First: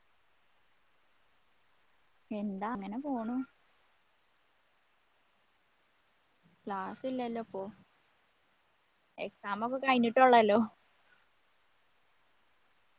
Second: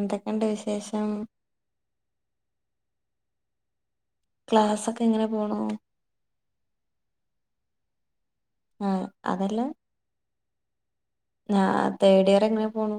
എന്തൊക്കെണ്ട് വിശേഷം എന്താ അങ്ങനെ പോണു ക്ലാസ്സ് ഒക്കെ എങ്ങനെ പോണു ക്ലാസ്സ്ല്ലല്ലോ ഇപ്പൊ ആ അതല്ല ആ തേർഡ് ഇയർ എങ്ങനെ പോണു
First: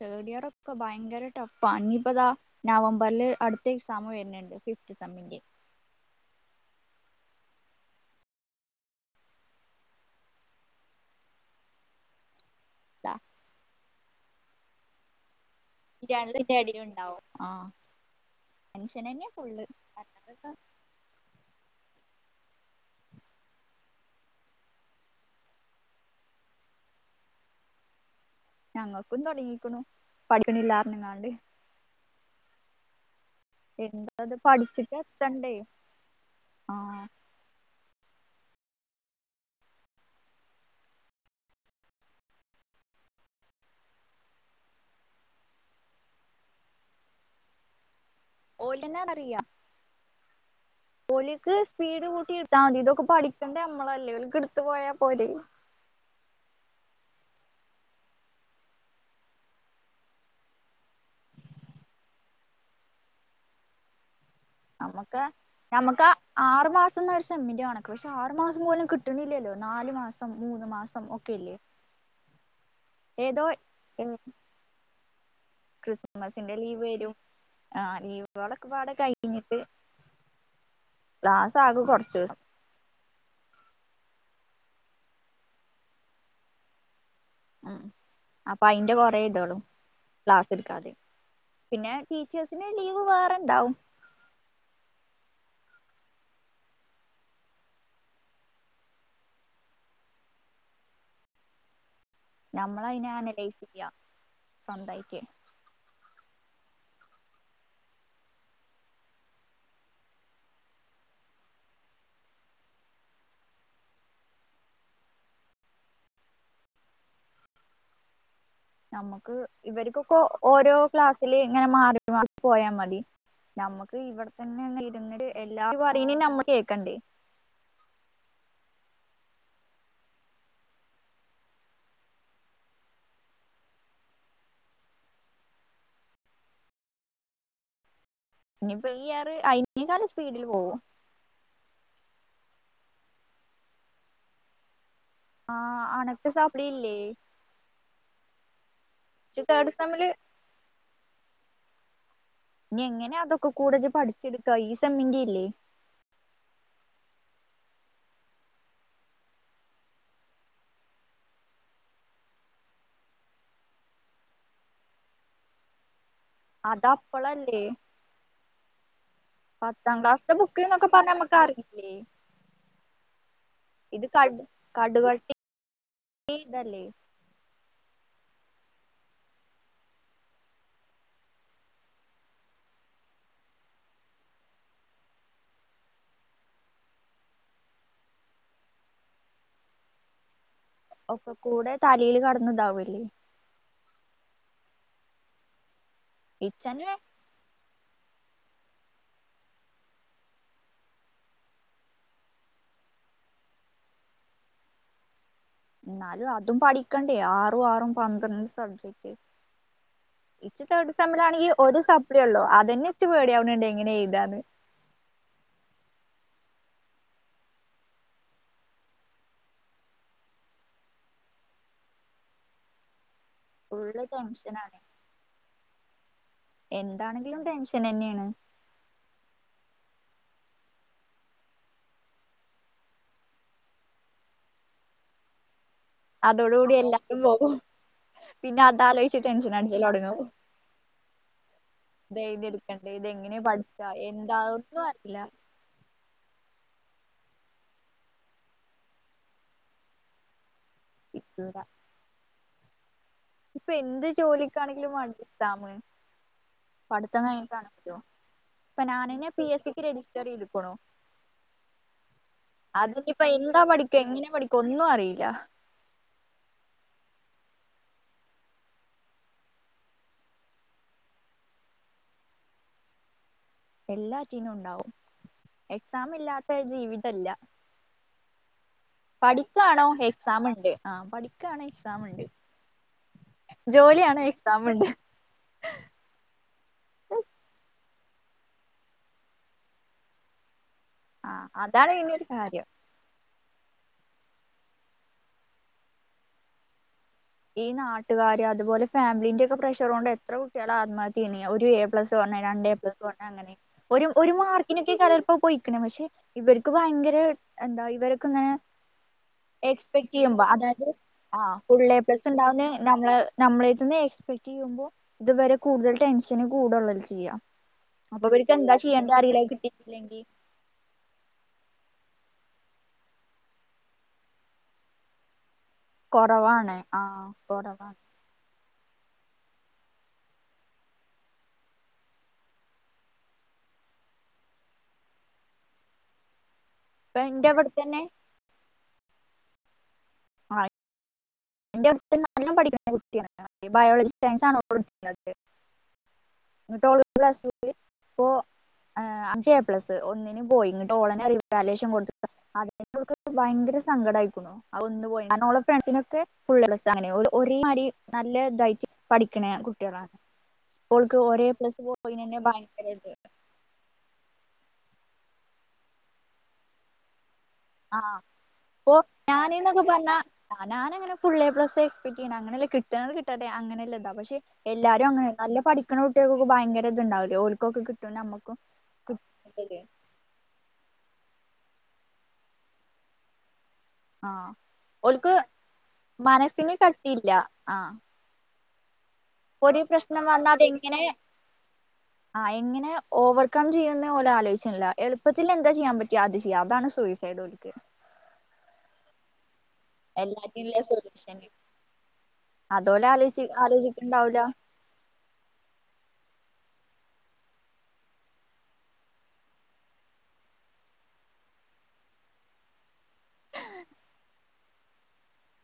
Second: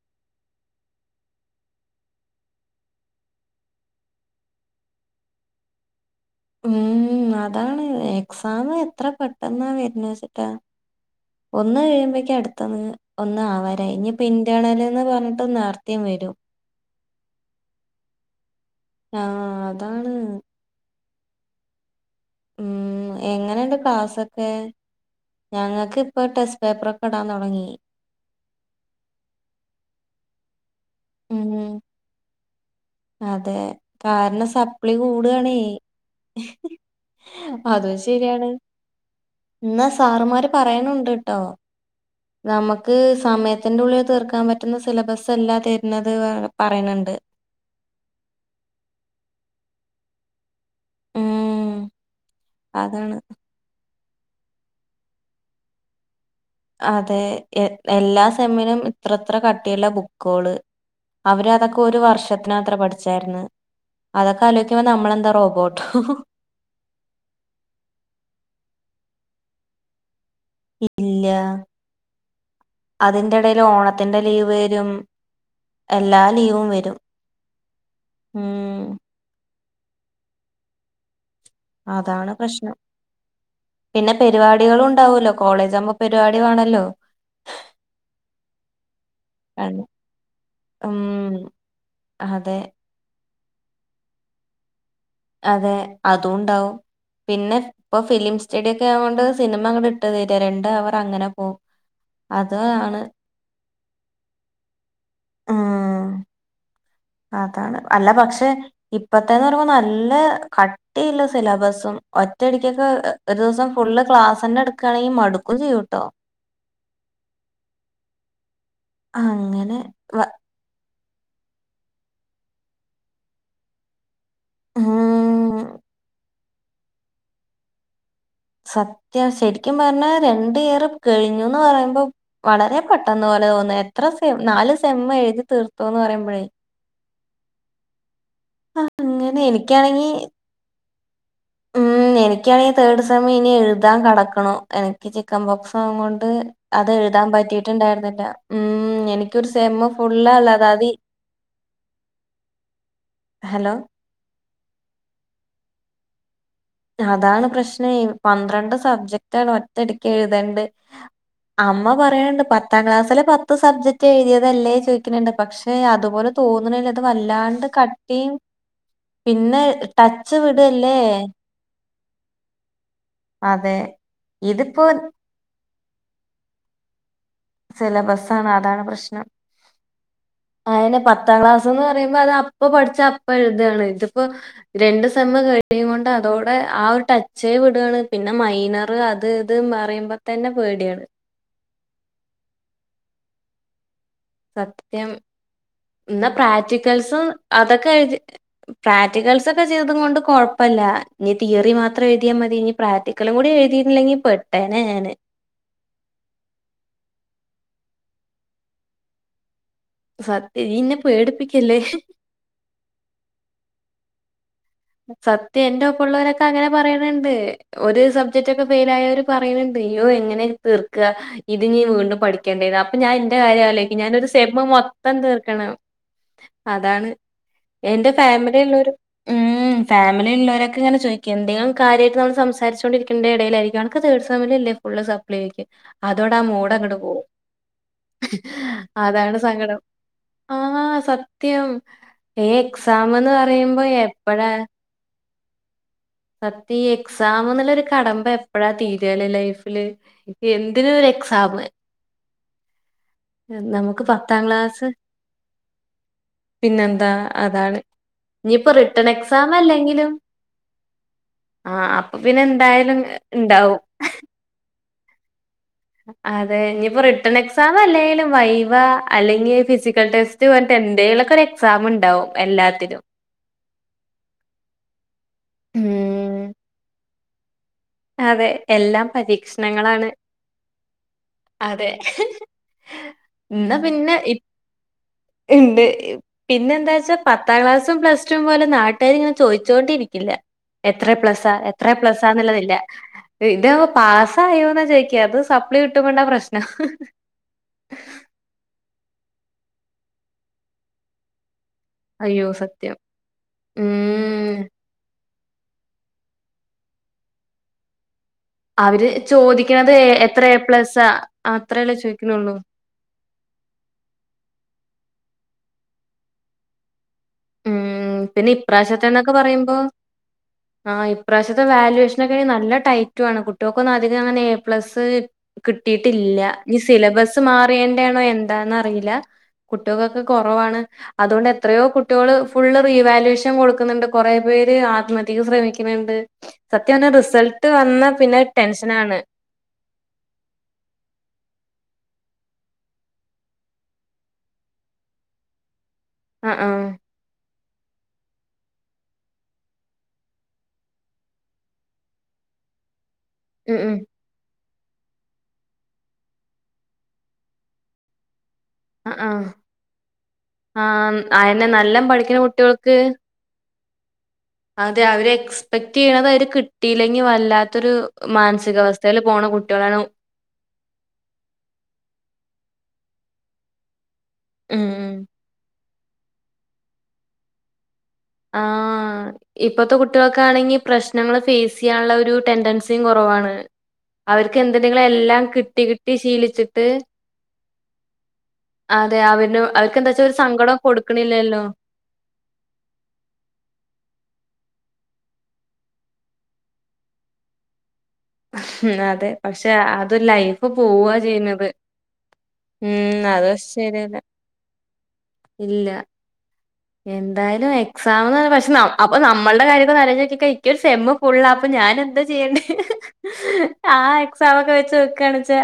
തേർഡ് ഇയർ ഒക്കെ ഭയങ്കര ടെഫാ ഇഞ്ഞ്പ്പതാ നവംബറില് അട്ത്ത എക്സാം വെര്ണ് ണ്ട് ഫിഫ്ത് സെമ്മ്ന്റെ ഉം അതാണ് എക്സാം എത്ര പെട്ടെന്നാ വരുന്ന വെച്ചിട്ടാ ഒന്ന് കഴിയുമ്പഴക്കും അടുത്തത് ദാ ഒന്ന് ആവാരായി ഇനിപ്പ ഇന്റണല്ന്ന് പറഞ്ഞി ഇപ്പ നേർത്തിം ഈ വരും രണ്ടിന്റെ ഇടയിൽ ഉണ്ടാവും ആ ആ മനുഷ്യനന്നെയ ഫുള്ള് അതാണ് [unintelligible] ഉം എങ്ങനെണ്ട് ക്ലാസൊക്കെ ഞങ്ങള്ക്ക് ഇപ്പ ടെസ്റ്റ് പേപ്പറൊക്കെ ഇടാൻ തൊടങ്ങി ഞങ്ങക്കും തുടങ്ങിക്ക്ണു പഠിക്ക്ണ് ല്ലാർഞ്ഞ്ക്കാണ്ട് ഉം അതെ എന്താത് കാരണം സ പഠിച്ചിട്ട് എത്തണ്ടേ ആ ശെരിയാണ് എന്നാ സാറുമാര് പറയ് ണുണ്ട്ട്ടോ നമക്ക് സമയത്തിന്റെ ഉള്ളിൽ തീർക്കാൻ പറ്റുന്ന സിലബസ്സല്ല തെര് ന്നത് പറയിണ് ണ്ട് ണ്ട് ഓലന്നാ അറിയ ഓലിക്ക് ഉം സ്പീഡ് കൂട്ടി ഇട്ത്താ മതി ഇതൊക്കെ അതാണ് പഠിക്കേണ്ടേ നമ്മളല്ലേ ക്ക എട്ത്ത് പോയാ പോലെ അതെ എ എല്ലാ സെമ്മിനും ഇത്ര ത്ര കട്ടിയുള്ള ബുക്കൊള് അവര് അതൊക്കെ ഒരു വർഷത്തിനാത്രെ പഠിച്ചായിര്ന്ന് നമുക്ക് നമുക്ക ആറ് മാസം ന്ന ഒരു സെമ്മിന്റെ കണക്ക് പക്ഷെ ആറ ട്ട്ണ് ഇല്ല അതിന്റെ ഏതോ എടെൽ ഓണത്തിന്റെ ലീവ് വരും എല്ലാ ക്രിസ്മസ് ലീവും വരും ഉം അ കുറച്ച് ദിവസം ടിളുണ്ടാവുല്ലോ കോളേജ് ആവുമ്പോ പരിവാടി വാണല്ലോ ഉം അപ്പൊ അയിന്റെ കൊറെ ഇതോളും കണ്ട്- ക്ലാസ് എട്ക്കാതെ ഉം പിന്നെ അതെ ടീച്ചേഴസിന് ലീവ് വേറെണ്ടാവും അതെ അതുണ്ടാവും പിന്നെ ഇപ്പൊ ഫിലിം സ്റ്റഡിയൊക്കെ ആവോണ്ട് സിനിമ അങ്ങ്ട്ട് ഇട്ട് തരി രണ്ട അവർ അങ്ങനെ പോവും നമ്മൾ അയിനെ അനലൈസ് യ്യാ സ്വന്തായിട്ട് ആ അതാണ് അല്ല പക്ഷെ ഇപ്പത്തന്നെര് പറയിമ്പോ നല്ല കട്ടിയുള്ള സിലബസ്സും ഒറ്റടിക്കൊക്കെ ഒരു ദിവസം ഫുള്ള് ക്ലാസ്സ്ന്നെ എടുക്കാണെങ്കിൽ മടുക്കും ചെയ്യൂട്ടോ നമുക്ക് അങ്ങനെ ഇവര്ക്കൊക്ക വ ഓരോ ക്ലാസ് ല് ഇങ്ങനെ മാറി മാറി പോയാ മതി നമ്മക്ക് ഇവിട പിന്നെ ഒന്നിഇരുത്തിട്ട് ഉം എല്ലാരു പറയ്ണ നമ്മ കേക്കണ്ടേ അത്യാവശ്യ ശരിക്കും പറഞ്ഞാ രണ്ട് ഇയർ കഴിഞ്ഞുന്ന് പറയുമ്പോ വളരെ പെട്ടെന്ന് പോലെ തോന്ന എത്ര സെ നാല് സെമ്മ് എഴുതി തീർത്തോന്ന് പറയുമ്പോഴേ ഇനിപ്പോ ഈ ആറ് അങ്ങനെ അയിനീക്കാളും എനിക്കാണെങ്കി സ്പീഡിൽ പോവും എനിക്കാണെിൽ തേർഡ് സെമം ഇനി എഴുതാൻ കടക്കണു എനിക്ക് ആ ചിക്കൻബോക്സ അവോണ്ട് അണക്ക് സപ്ലി ഇല്ലേ അത്എഴുതാൻ ഇജ്ജ് പറ്റീട്ടുണ്ടായിരുന്നില്ല ഉം എനിക്കരു തേർഡ് സെമം സെമ്മില് കൊള്ളല്ലാതാതി ഇനി എങ്ങനെ അതൊക്കെ കൂടത പഠിച്ചെടുക്കാ ഈ സമയന്റെല്ലേ അതാണ് പ്രശ്നം പന്ത്രണ്ട് സബ്ജക്ട ആാണ് ഒറ്റടിക്ക് എഴുതേണ്ട് അമ്മ പറയണണ്ട് പത്താം ക്ലാസ്സില് പത്ത് സബ്ജക്ട് എഴുതിയതല്ലേ ചോദിക്കണണ്ട് പക്ഷെ അതുപോലെ തോന്നണില്ല അത് വല്ലാണ്ട് കട്ടിയും പിന്നെ പത്താം ക്ലാസ്സത്തെ ടച്ച് ബുക്ക് എന്നൊക്കെ വിടല്ലേ പറഞ്ഞാ നമ്മുക്ക് അറിയും ലെ അതെ ഇത് കടു ഇതിപ്പോ കടുവട്ടി ഈ ഇതല്ലേ സിലബസ ആണ് അതാണ് പ്രശ്നം ആയിെ പത്താം ക്ലാസ് എന്ന് പറയുമ്പോ അത് അപ്പ പഠിച്ച അപ്പ എഴുതയാണ് ഇതിപ്പോ രണ്ടു സെമം കഴി യും കൊണ്ട് അതോടെ ആ ഒരു ടച്ചേ വിടുകയാണ് പിന്നെ മൈനർ അത് ഇത് പറയുമ്പോ തന്നെ പേടിയാണ് ഒക്കെകൂടെ തലയിൽ കടന്നതാവല്ലേ സത്യം എന്നാ ഇച്ചന്നെ പ്രാക്ടിക്കൽസും അതൊക്കെ എഴതി പ്രാക്ടൽസ് ഒക്കെ ചെയ്ത കൊണ്ട് കൊഴപ്പല്ല ഇനി തിയറി മാത്രം എഴുതിയാൽ മതി ഇ പ്രാക്ടല കൂടെ അതുകൂടെ എഴുതിട്ടില്ലെങ്കി പെട്ടേന ഞാന് എന്നാലും അതും പഠിക്കണ്ടേ ആറും ആറും പന്ത്രണ്ട് സബ്ജക്റ്റ് സത്യം ഇച്ച ഇയ്യ് ത് ഇന്നെ സമലം ആണെങ്കിൽ പേടിപ്പിക്കല്ലേ ഒരു സപ്ളിയ ഉള്ളോ അതന്നെ ഇച്ച പേടിയാവണണ്ട് എങ്ങനെയ എന്താണ് സത്യ എന്റെ ഒപ്പമ ഉുള്ളവരൊക്കെ അങ്ങനെ പറയണണ്ട് ഒരു സബ്ജക്റ്റ് ഒക്കെ ഫെയിൽ ആയവര് പറയണണ്ട് അയ്യോ എങ്ങനെ തീർക്കുക ഇത് നീ വീണ്ടും പഠിക്കേണ്ടായി അപ്പൊ ഞാൻ ന്റെകാര്യം ആലോയിക് ഫുള്ള് ഞാനൊരു സെബ് ടെൻഷനാണ് മൊത്തം തീർക്കണം അതാണ് എന്താണെങ്കിലും ടെൻഷൻ എന്റെ തന്നെയാണ് ഫാമിലിള്ളരു ഫാമിലി ഉള്ളരൊക്കെങ്ങനെ ചോദിക എന്തെങ്കിലും കാര്യമായിട്ട് നമ്മ സംസാരിച്ചണ്ടിരിക്കണ്ട ഇടയിലായിരിക്കും അനക്ക് തേർഡ് സെമം അല്ലേ ഫുള്ള് സപ്ലൈ ആക്ക് അതോടെ ആ അതോടുകൂടി മോടങ്ങട്ട എല്ലാരും പോവും പോകും പിന്നെ അതാലോചിച്ച് അതാണ് ടെൻഷൻ സങ്കടം അടിച്ചല് തുടങ്ങും ആഹ സത്യം ഇത് ഏ എക്സാാംന്ന് പറയുമ്പോ ഡൗട്ട് ഒന്നും വരത്തില്ല സത്യ ഈ എക്സാം എന്നുള്ളരു കടമ്പ എപ്പഴാ തീരല്ലേ ലൈഫില് എന്തിന ഒരു എക്സാമ് ഇപ്പൊ നമുക്ക് എന്ത് പത്താം ക്ലാസ് ജോലിക്കാണെങ്കിലും വേണ്ടേ എക്സാമ് പിന്നെന്താ അതാണ് ഇനിയിപ്പോ ഇപ്പ റിട്ടേൺ നാനെ എക്സാം പിഎസ് സിക്ക് അല്ലെങ്കിലും രജിസ്റ്റർ ചെയ്തെകുണു ആ അപ്പൊ പിന്നെ എന്തായാലും അതിനിപ്പ എന്താ ഉണ്ടാവും പഠിക്ക എങ്ങനെ പഠിക്കും ഒന്നും അറിയില്ല അതെ ഇനിയിപ്പോ റിട്ടേൺ എക്സാം അല്ലെങ്കിലും വൈവ അല്ലെങ്കിൽ ഫിസിക്കൽ ടെസ്റ്റ് പോട്ട് എ എന്തേലോക്കൊരു ഒരു എക്സാം ഉണ്ടാവും എല്ലാത്തിനും എല്ലാറ്റനും ഉണ്ടാവും എക്സാം ഉം ഇല്ലാത്ത ജീവിതല്ല അതെ എല്ലാം പഠിക്കയാണോ പരീക്ഷണങ്ങളാണ് എക്സാം ഉണ്ട് ആഹ പഠിക്കണോ അതെ എക്സാാം ഉണ്ട് ജോലിയണോ എക്സമുണ്ട് ഉണ്ട് പിന്നെ എന്താച്ചാ പത്താം ക്ലാസ് ത്തും പ്ലസ് ടും പോലെ നാട്ടുകർ ഇങ്ങനെ ചോദിച്ചോണ്ടിരിക്കില്ല എത്ര എ ആ പ്ലസ്സാ എത്ര അതാണ് പിന്നെ ഒരു കാര്യം എപ്ലസ്സാന്നുള്ളതില്ല ഇത് പാസായോ ന്നാ ചോയ്ഴ്ക അത് സപ്ലി കിട്ടുമ്പോള്ള പ്രശ്നം ഈ നാട്ടുകാര അതുപോലെ ഫാമിലിന്റെ ഒക്കെ പ്രഷർ കൊണ്ട് എത്ര കുട്ടികൾ ആത്മഹത്യ ചെയ്യുണേ ഒരു പ്ല രേ അയ്യോ രണ്ടു സത്യം പ്ലസ് അങ്ങനെ ഒരു ഉം മാർക്കിനൊ പോയിക്ക പക്ഷെ ഇവർക്ക് ഭയങ്കര എന്താ ഇവർ അവര് ചോദിക്കുന്നത് എത്ര എ പ്ലസ് അത്രയല്ല ചോ ണ്ടാവ്ന്നേ നമ്മ നമ്മളന്ന് എക്സ്പെക്ട് ചെയ്യുമ്പോൾ ഇതുവരെ കൂടുതൽ ടെൻഷന് കൂടെള്ളത് ചെയ്യാം ഉ പിന്നെ ഇപ്രാവശ്യത്തെന്നൊക്കെ പറയുമ്പോ ആഹ ഇപ്രാവശ്യത്തെ വാല്യൂഷ നല്ല ടൈറ്റു ആണ് കുട്ടികൾക്ക ഒ അധികം അങ്ങന എ പ്ലസ് കിട്ടീട്ടില്ല നീ കുറവാണ് ആഹ് സിലബസ് കുറവാണ് മാറിയേണ്ടാണോ എന്താന്ന് അല്ല കുട്ടികൾക്കെ കുറവാണ് അതുകൊണ്ട് എത്രയോ കുട്ടികൾ ഫുള്ള് റീവല്വേഷൻ കൊടുക്കുന്നുണ്ട് കൊറെ പേര് ആത്മഹത്യക്ക് ശ്രമിക്കുന്നുണ്ട് സത്യം പറഞ്ഞ ഇപ്പൊ എന്റെ റിസൾട്ട് അവിടെ തന്നെ വന്ന പിന്നെ ടെൻഷനാണ് ആ എന്റെ അടുത്ത് നല്ലാം പഠിക്കുന്ന കുട്ടിയാണ് ബയോളജി സയൻസ് ആണ് ഓള് എടുക്കുന്നത് ആഹ് ആഹ് [unintelligible] അഞ്ച് എ പ്ലസ് ഒന്നിന് പോയി ഇട്ട് ഓളനെ റിവാലേഷൻ കൊടു അ ഭയങ്കര ഉം ഉം സങ്കടം ആയിക്കുണു ആ ഒന്ന് പോയെന് കാരണം ഓളെ ഫ്രണ്ട്സിനൊക്കെ ഫുള്ള് എ പ്ല സ് ആണ് ഒരേമാരി നല്ല ഇതായിട്ട് പഠിക്കണ കുട്ടികളാണ് ആഹ ഓൾക്ക് ഒരേ എ ആയന്നെ പ്ലസ് നല്ല പഠിക്കണ പോയിനെന്നെ ഭയങ്കര കുട്ടികൾക്ക് ഇത് അതെ അവര് എക്സ്പെക്ട് ചെയ്യണത് അവര് കിട്ടില്ലെങ്കിൽ ആ അപ്പ ഞാനന്നൊക്കെ കുട്ടികളാണ് പറഞ്ഞ ഞാനങ്ങനെ ഫുള്ളെ പ്ലസ് എക്സ്പെക്ട് ചെയ്യ അങ്ങനെല്ല കിട്ട ക കിട്ടെ അങ്ങനെയല്ല എന്താ പക്ഷെ ഉം എല്ലാരും ഉം അങ്ങനെ നല്ല പഠിക്ക പെക്ക കുട്ടികൾക്കെ ഭയങ്കര ഇത് ഉണ്ടാവില്ല ഓൽക്ക ആ ഇപ്പത്തെ കുട്ടികൾക്കെ ആണെങ്കി പ്രശ്നങ്ങൾ ഫേസ് ചെയ്യാനുള്ള ഒരു ടെൻഡൻസിയും കുറവാണ് ആഹ് അവർക്ക് എന്ത്ണ്ടെങ്കിലും ഓൽക്ക് എല്ലാം കിട്ടി കിട്ടി മനസ്സിന് ശീലിച്ചിട്ട് കട്ടിയില്ല അതെ അവന് ഒരേ അവർക്ക് എന്താ പ്രശ്നം വെച്ചാ ഒരു വന്നാത സങ്കടം എങ്ങനെ കൊടുക്കണില്ലല്ലോ ആ എങ്ങനെ ഓവർകം ചെയ്യുന്ന പോലെ ആലോചിച്ചില്ല എളുപ്പത്തിൽ എന്താ ചെയ്യാൻ പറ്റിയ അത് ചെയ്യാം അതാണ് സൂയിസൈഡ്ക്ക് അതെ പക്ഷെ അത് ലൈഫ് എല്ലാത്തിനുള്ള പോവാ സൊല്യൂഷന് ചെയ്യുന്നത് അതോല് ഉം ആലോചി അത ശരിയന്നെ ആലോചിക്ക്ണ്ടാവൂല ഇല്ല എന്തായാലും എക്സാംന്ന് പക്ഷെ അപ്പൊ നമ്മളുടെ ഇത് [unintelligible] സെമ്മ് ഫുള്ളാ അപ്പം ഞൻ എന്താ ചെയ്യണ്ടേ ആ എക്സമ ഒക്കെ വെച്ച് വക്കണച്ചാ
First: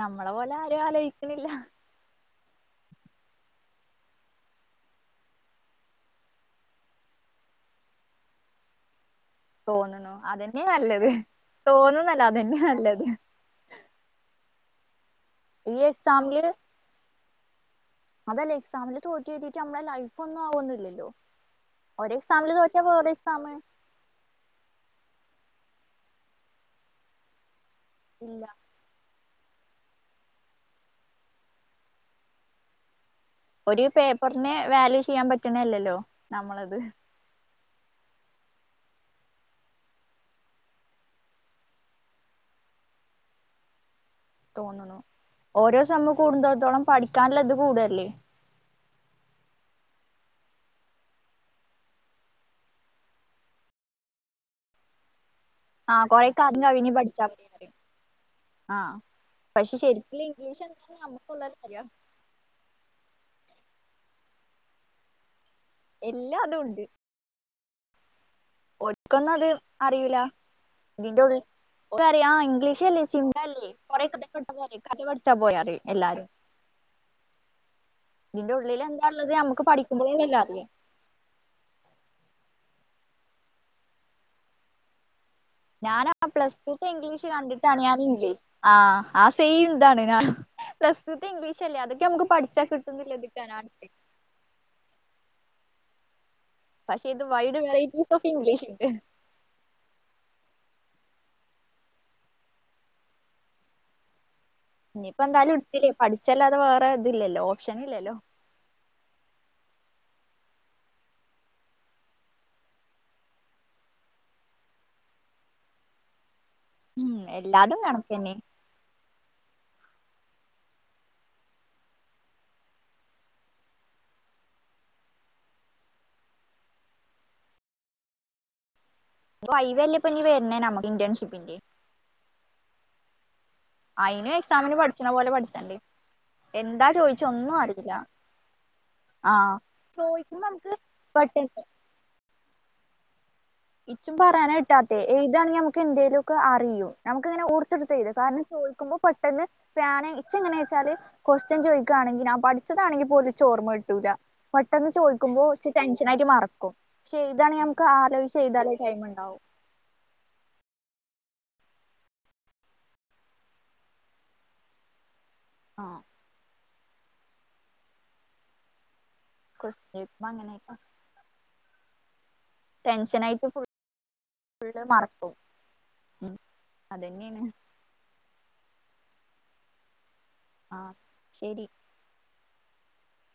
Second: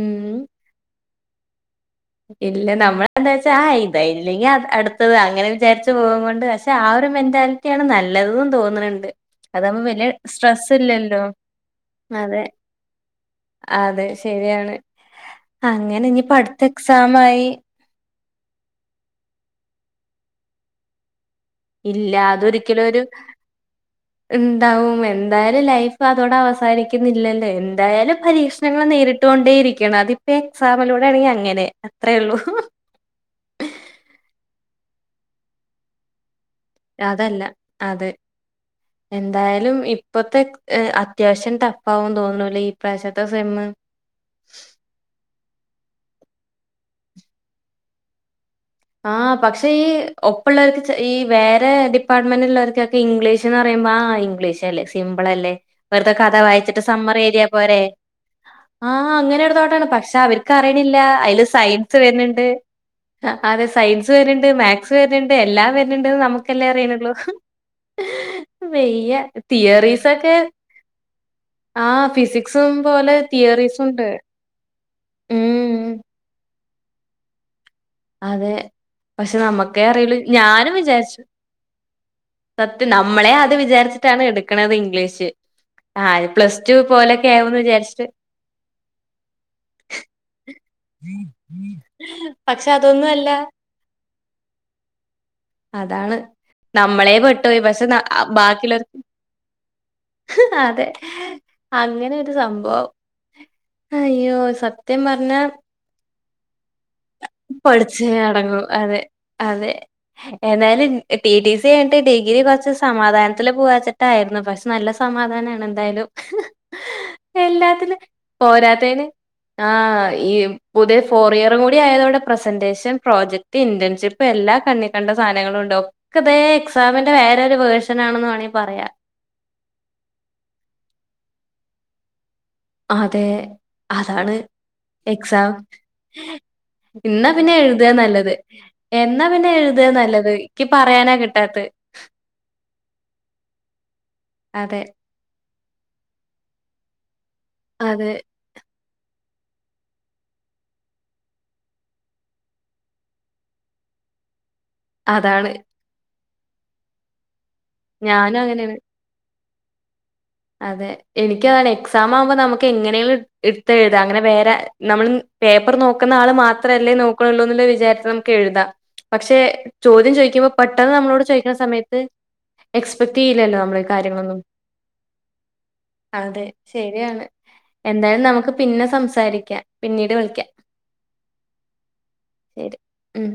നമ്മളെ പോലെ ആരും ആലോചിക്കുന്നില്ല ഇല്ല നമ്മള എന്താ വെച്ചാ ആ ഇതായില്ലെങ്ക അടുത്തത് അങ്ങനെ വിചാരിച്ചു പോക കൊണ്ട് പക്ഷെ ആ ഒരു മെന്റാലിറ്റിയ ആണ് നല്ലത് ന്ന് തോന്നണ് ഉണ്ട് അതാുമ്പ വലിയ തോന്ന്ണു അതന്നെ സ്ട്രെസ്സ് നല്ലത് ഇല്ലല്ലോ തോന്നുന്നല്ല അതെ അതന്നെ നല്ലത് അതെ ശരിയാണ് ഈ എക്സാമി എക്സാമായി അതല്ലേ എക്സാമില് തോറ്റി എഴുതിയിട്ട് നമ്മളുടെ ലൈഫ് ഒന്നും ആവന്നില്ലല്ലോ ഇല്ല അതൊരിക്കലും ഒരു ഉണ്ടാവും എ എന്തായാലും ലൈഫ് അതോടെ അവസാനിക്കുന്നില്ലല്ലോ എന്തായാലും ഇല്ല പരീക്ഷണങ്ങൾ നേരിട്ട് ഇട്ടൊണ്ടേ ഇരിക്കണം അതിപ്പോ എക്സാമിലൂടെ ആണെങ്കിൽ അങ്ങനെ അത്രേയള്ളൂ ഒരു പേപ്പറിന വാല്യൂ ചെയ്യാൻ പറ്റണല്ലല്ലോ നമ്മളത് അതല്ല അതെ എന്തായാലും ഇപ്പത്തെ അത്യാവശ്യം ടഫ് ആകന്ന് തോന്നൂലേ ഈ പ്രാവശ്യത്ത സെമ്മ് [inaudible] തോന്നുന്നു ഓരോ സമയം കൂടുതോടത്തോളം പഠിക്കാനുള്ള ഇത് കൂടല്ലേ ആ പക്ഷേ ഈ ഒപ്പള്ളവർക്ക് ഈ വേറെ ഡിപ്പാർട്ട്മെന്റ് ഉള്ളവർക്കൊക്കെ ഇംഗ്ലീഷ്ന്ന് പറയ ആ ഇംഗ്ലീഷ് അല്ലേ സിമ്പിൾ അല്ലേ ആഹ് വെറുതെ കഥ കൊറെയൊക്കെ ആദ്യം വായിച്ചിട്ട് കവിഞ്ഞ് സമ്മർ പഠിച്ചാ ഏരിയ മതിന്നറിയും പോരെ ആഹ് ആഹ അങ്ങനെ ഒരു തോട്ടാണ് പക്ഷെ ശരിക്കില് അവർക്ക് ഇംഗ്ലീഷ് അറിയണില്ല എന്താന്ന് അതില് നമ്മുക്കുള്ളത് അറിയാം സയൻസ് വരുന്നുണ്ട് ആ അതെ സയൻസ് വരുന്നുണ്ട് മാത്സ് വരുന്നുണ്ട് എല്ലാം വരുന്നുണ്ട്ന്ന് എല്ലാ അതും നമുക്കെല്ലേ ഉണ്ട് അറിയണള്ളൂ വെയ്യ തിയറീസ് ഒക്കെ ദീണ്ടോള റിയ ഇംഗ്ലീഷല്ലേ പോലെ സിംല്ലേ കൊറെ തിയറീസുണ്ട്. കഥട്ട പോ കഥ പഠിച്ചാ പോയറി ഉം. എല്ലാരും അതേ ഇതിന്റെ ഉള്ളിൽ എന്താള്ളത് പഷേ നമുക്ക് ന്നമ്മക്കേ അറിളൂ പഠിക്കുമ്പോഴല്ലേ അറിയാ ഞാനും വിചാര്ച്ച് സത്യം ന്നമ്മളെ അത് വിചാര്ച്ചിട്ടാണ് എട്ക്ക്ണത് ഇഗ്ലീഷ് ഞാന ഒക്ക ആ പ്ലസ് റ്റു ത്തെ ഇഗ്ലീഷ് ആവുന്ന് കണ്ടിട്ടാണ് വിചാരിച്ചിട്ട് ഞാന് ആ ആ സെയിം താണ് ഞാ പ്ലസ് റ്റു ത്തെ ഇംഗ്ലീഷ് അല്ലേ അതൊക്കെ അമുക്ക് പഠിച്ചാ പക്ഷെ അതൊന്നും അല്ല കിട്ടുംന്ന്ള്ളത്ക്കാ ഞാ ട്തെ അതാണ് ന്നമ്മളേ പെട്ടോയി പക്ഷെ ന്ന വെറൈറ്റീസ് ഓഫ് ഇംഗ്ലീഷ് ബാക്കിള്ളോര് ഉണ്ട് [unintelligible] അതെ അങ്ങനെ ഒര് സംഭവം അയ്യോ സത്യം ഇനിയിപ്പോ പർഞ്ഞാ എന്തായാലും എടുത്തില്ലേ പഠിച്ചല്ലാതെ വേറെ ഇതില്ലല്ലോ ഓപ്ഷൻ പഠ്ച്ചേ ഇല്ലല്ലോ അടങ്ങൂ അതെ അതെ ഏതായാലും ടി ടി സി കഴിഞ്ഞിട്ട് ഡിഗ്രി കൊർച്ച് സമാധാനത്തില് പോവാച്ച്ട്ടായിരുന്നു പക്ഷെ നല്ല സമാ ധാനാണ് എന്തായാലും ഉം [inaudible] എല്ലാതും എല്ലാത്തിലും കണക്കന്നെ പോരാത്തേന് ആ ഈയും പുതിഏ ഫോർ ഇയറും കൂടി ആയതോണ്ട് പ്രസന്റേഷൻ, പ്രോജക്ട്, ഇന്റേൺഷിപ്പ് എല്ലാ കണ്ണിക്കണ്ട സാധങ്ങളു ണ്ടാഉഓ ഒക്കതേ എക്സാമിന്റെ വേറൊര് വേർഷൻ ആണെന്ന് മാണെ പറയാ വൈ വേ ല്ലെ പ്പ ഞി വെര്ണേ നമ്മക്ക് ഇന്റേൺഷിപ്പിന്റെ അതേ അയിനും അതാണ് എക്സാമിന് പഠിച്ചണ പോലെ എക്സാം പഠിച്ചണ്ടേ എന്താ ചോദിച്ച ഇന്നാ പിന്നെ ഒന്നും എഴുത്ആ അറിയില്ല ന്നല്ലത് എന്നാ പിന്നെ ആഹ് എഴുത്ആ ന്നല്ലത് ചോദിക്കുമ്പോ ഇക്കി നമുക്ക് പറയാ നാ കിട്ടാത്ത പെട്ടെന്ന് [unintelligible] ഇച്ചും പറയാനാ അതെ. കിട്ടാത്തെ ഏഴുതാണെങി അമുക്ക് എന്തേലു ഒക്കെ അറിയു ഞമു ക്ക്ങ്ങനെ ഓർത്ത്ട്ത്ത് അതെ. എഴുതും കാരണം ചോയ്ക്കുബം പെട്ടൊന്ന് [unintelligible] ഞാനെ ഇച്ചങ്ങെനെ ച്ചാല് കൊസ്റ്റ്യൻ ചോയ്ക്കാണെങ്കിൽ ഞാൻ പഠിച്ചതാണെങ്കി പോലും ഇച്ചോർമ്മട്ടൂല പെട്ടൊന്ന് ചോയ്ക്കുമ്പോ അതാണ്. ച്ച് ടെൻഷനായിടറ്റ് മറക്കും ക്ഷെ എഴുതാണെങ്കിൽ അമുക്ക് ഞാനും ആലോയ്ച്ച് അങ്ങനെയാണ്. എഴുതിആലും ടൈമ് ണ്ടാഉം അതെ എനിക്കതാണ് എക്സാമ് ആഉമ്പോ ന്നമുക്ക് എങ്ങനെലും ട് ഇട്ത്തെഴുതാ അങ്ങനെ വേറെ ന്നമ്ൺ പേപ്പർ ആഹ് ന്നോക്ക്ന്ന ആള് മാത്രല്ലേ നോക്ക്ണൊള്ളൂ എന്നുള്ള വിചാരത്തിൽ ന്നമുക്ക് എഴുതാം പക്ഷെ ക്വസ്റ്റ്യൻ ചോദ്യം ചോദിക്കുമ്പോ ചോയ്ക്കുമ്പൊ അങ്ങനെയൊക്കെ പെട്ടൊന്ന് ന്നമ്മളോട് ചോയ്ക്ക്ണ സമയത്ത് എക്സ്പെക്ട് ടെൻഷനായിട്ട് എയ്യില്ലല്ലോ ന്നമ്മള് കാര്യങ്ങളൊന്നും ഫുള്ള് മറക്കും ഉം അതേ ശെരി ആണ് അതന്നെയാണ് എന്തായാലും ന്നമുക്ക് പിന്ന സംസാരിക്ക പിന്നീട് വിളി ആഹ ശെരി ശെരി മ്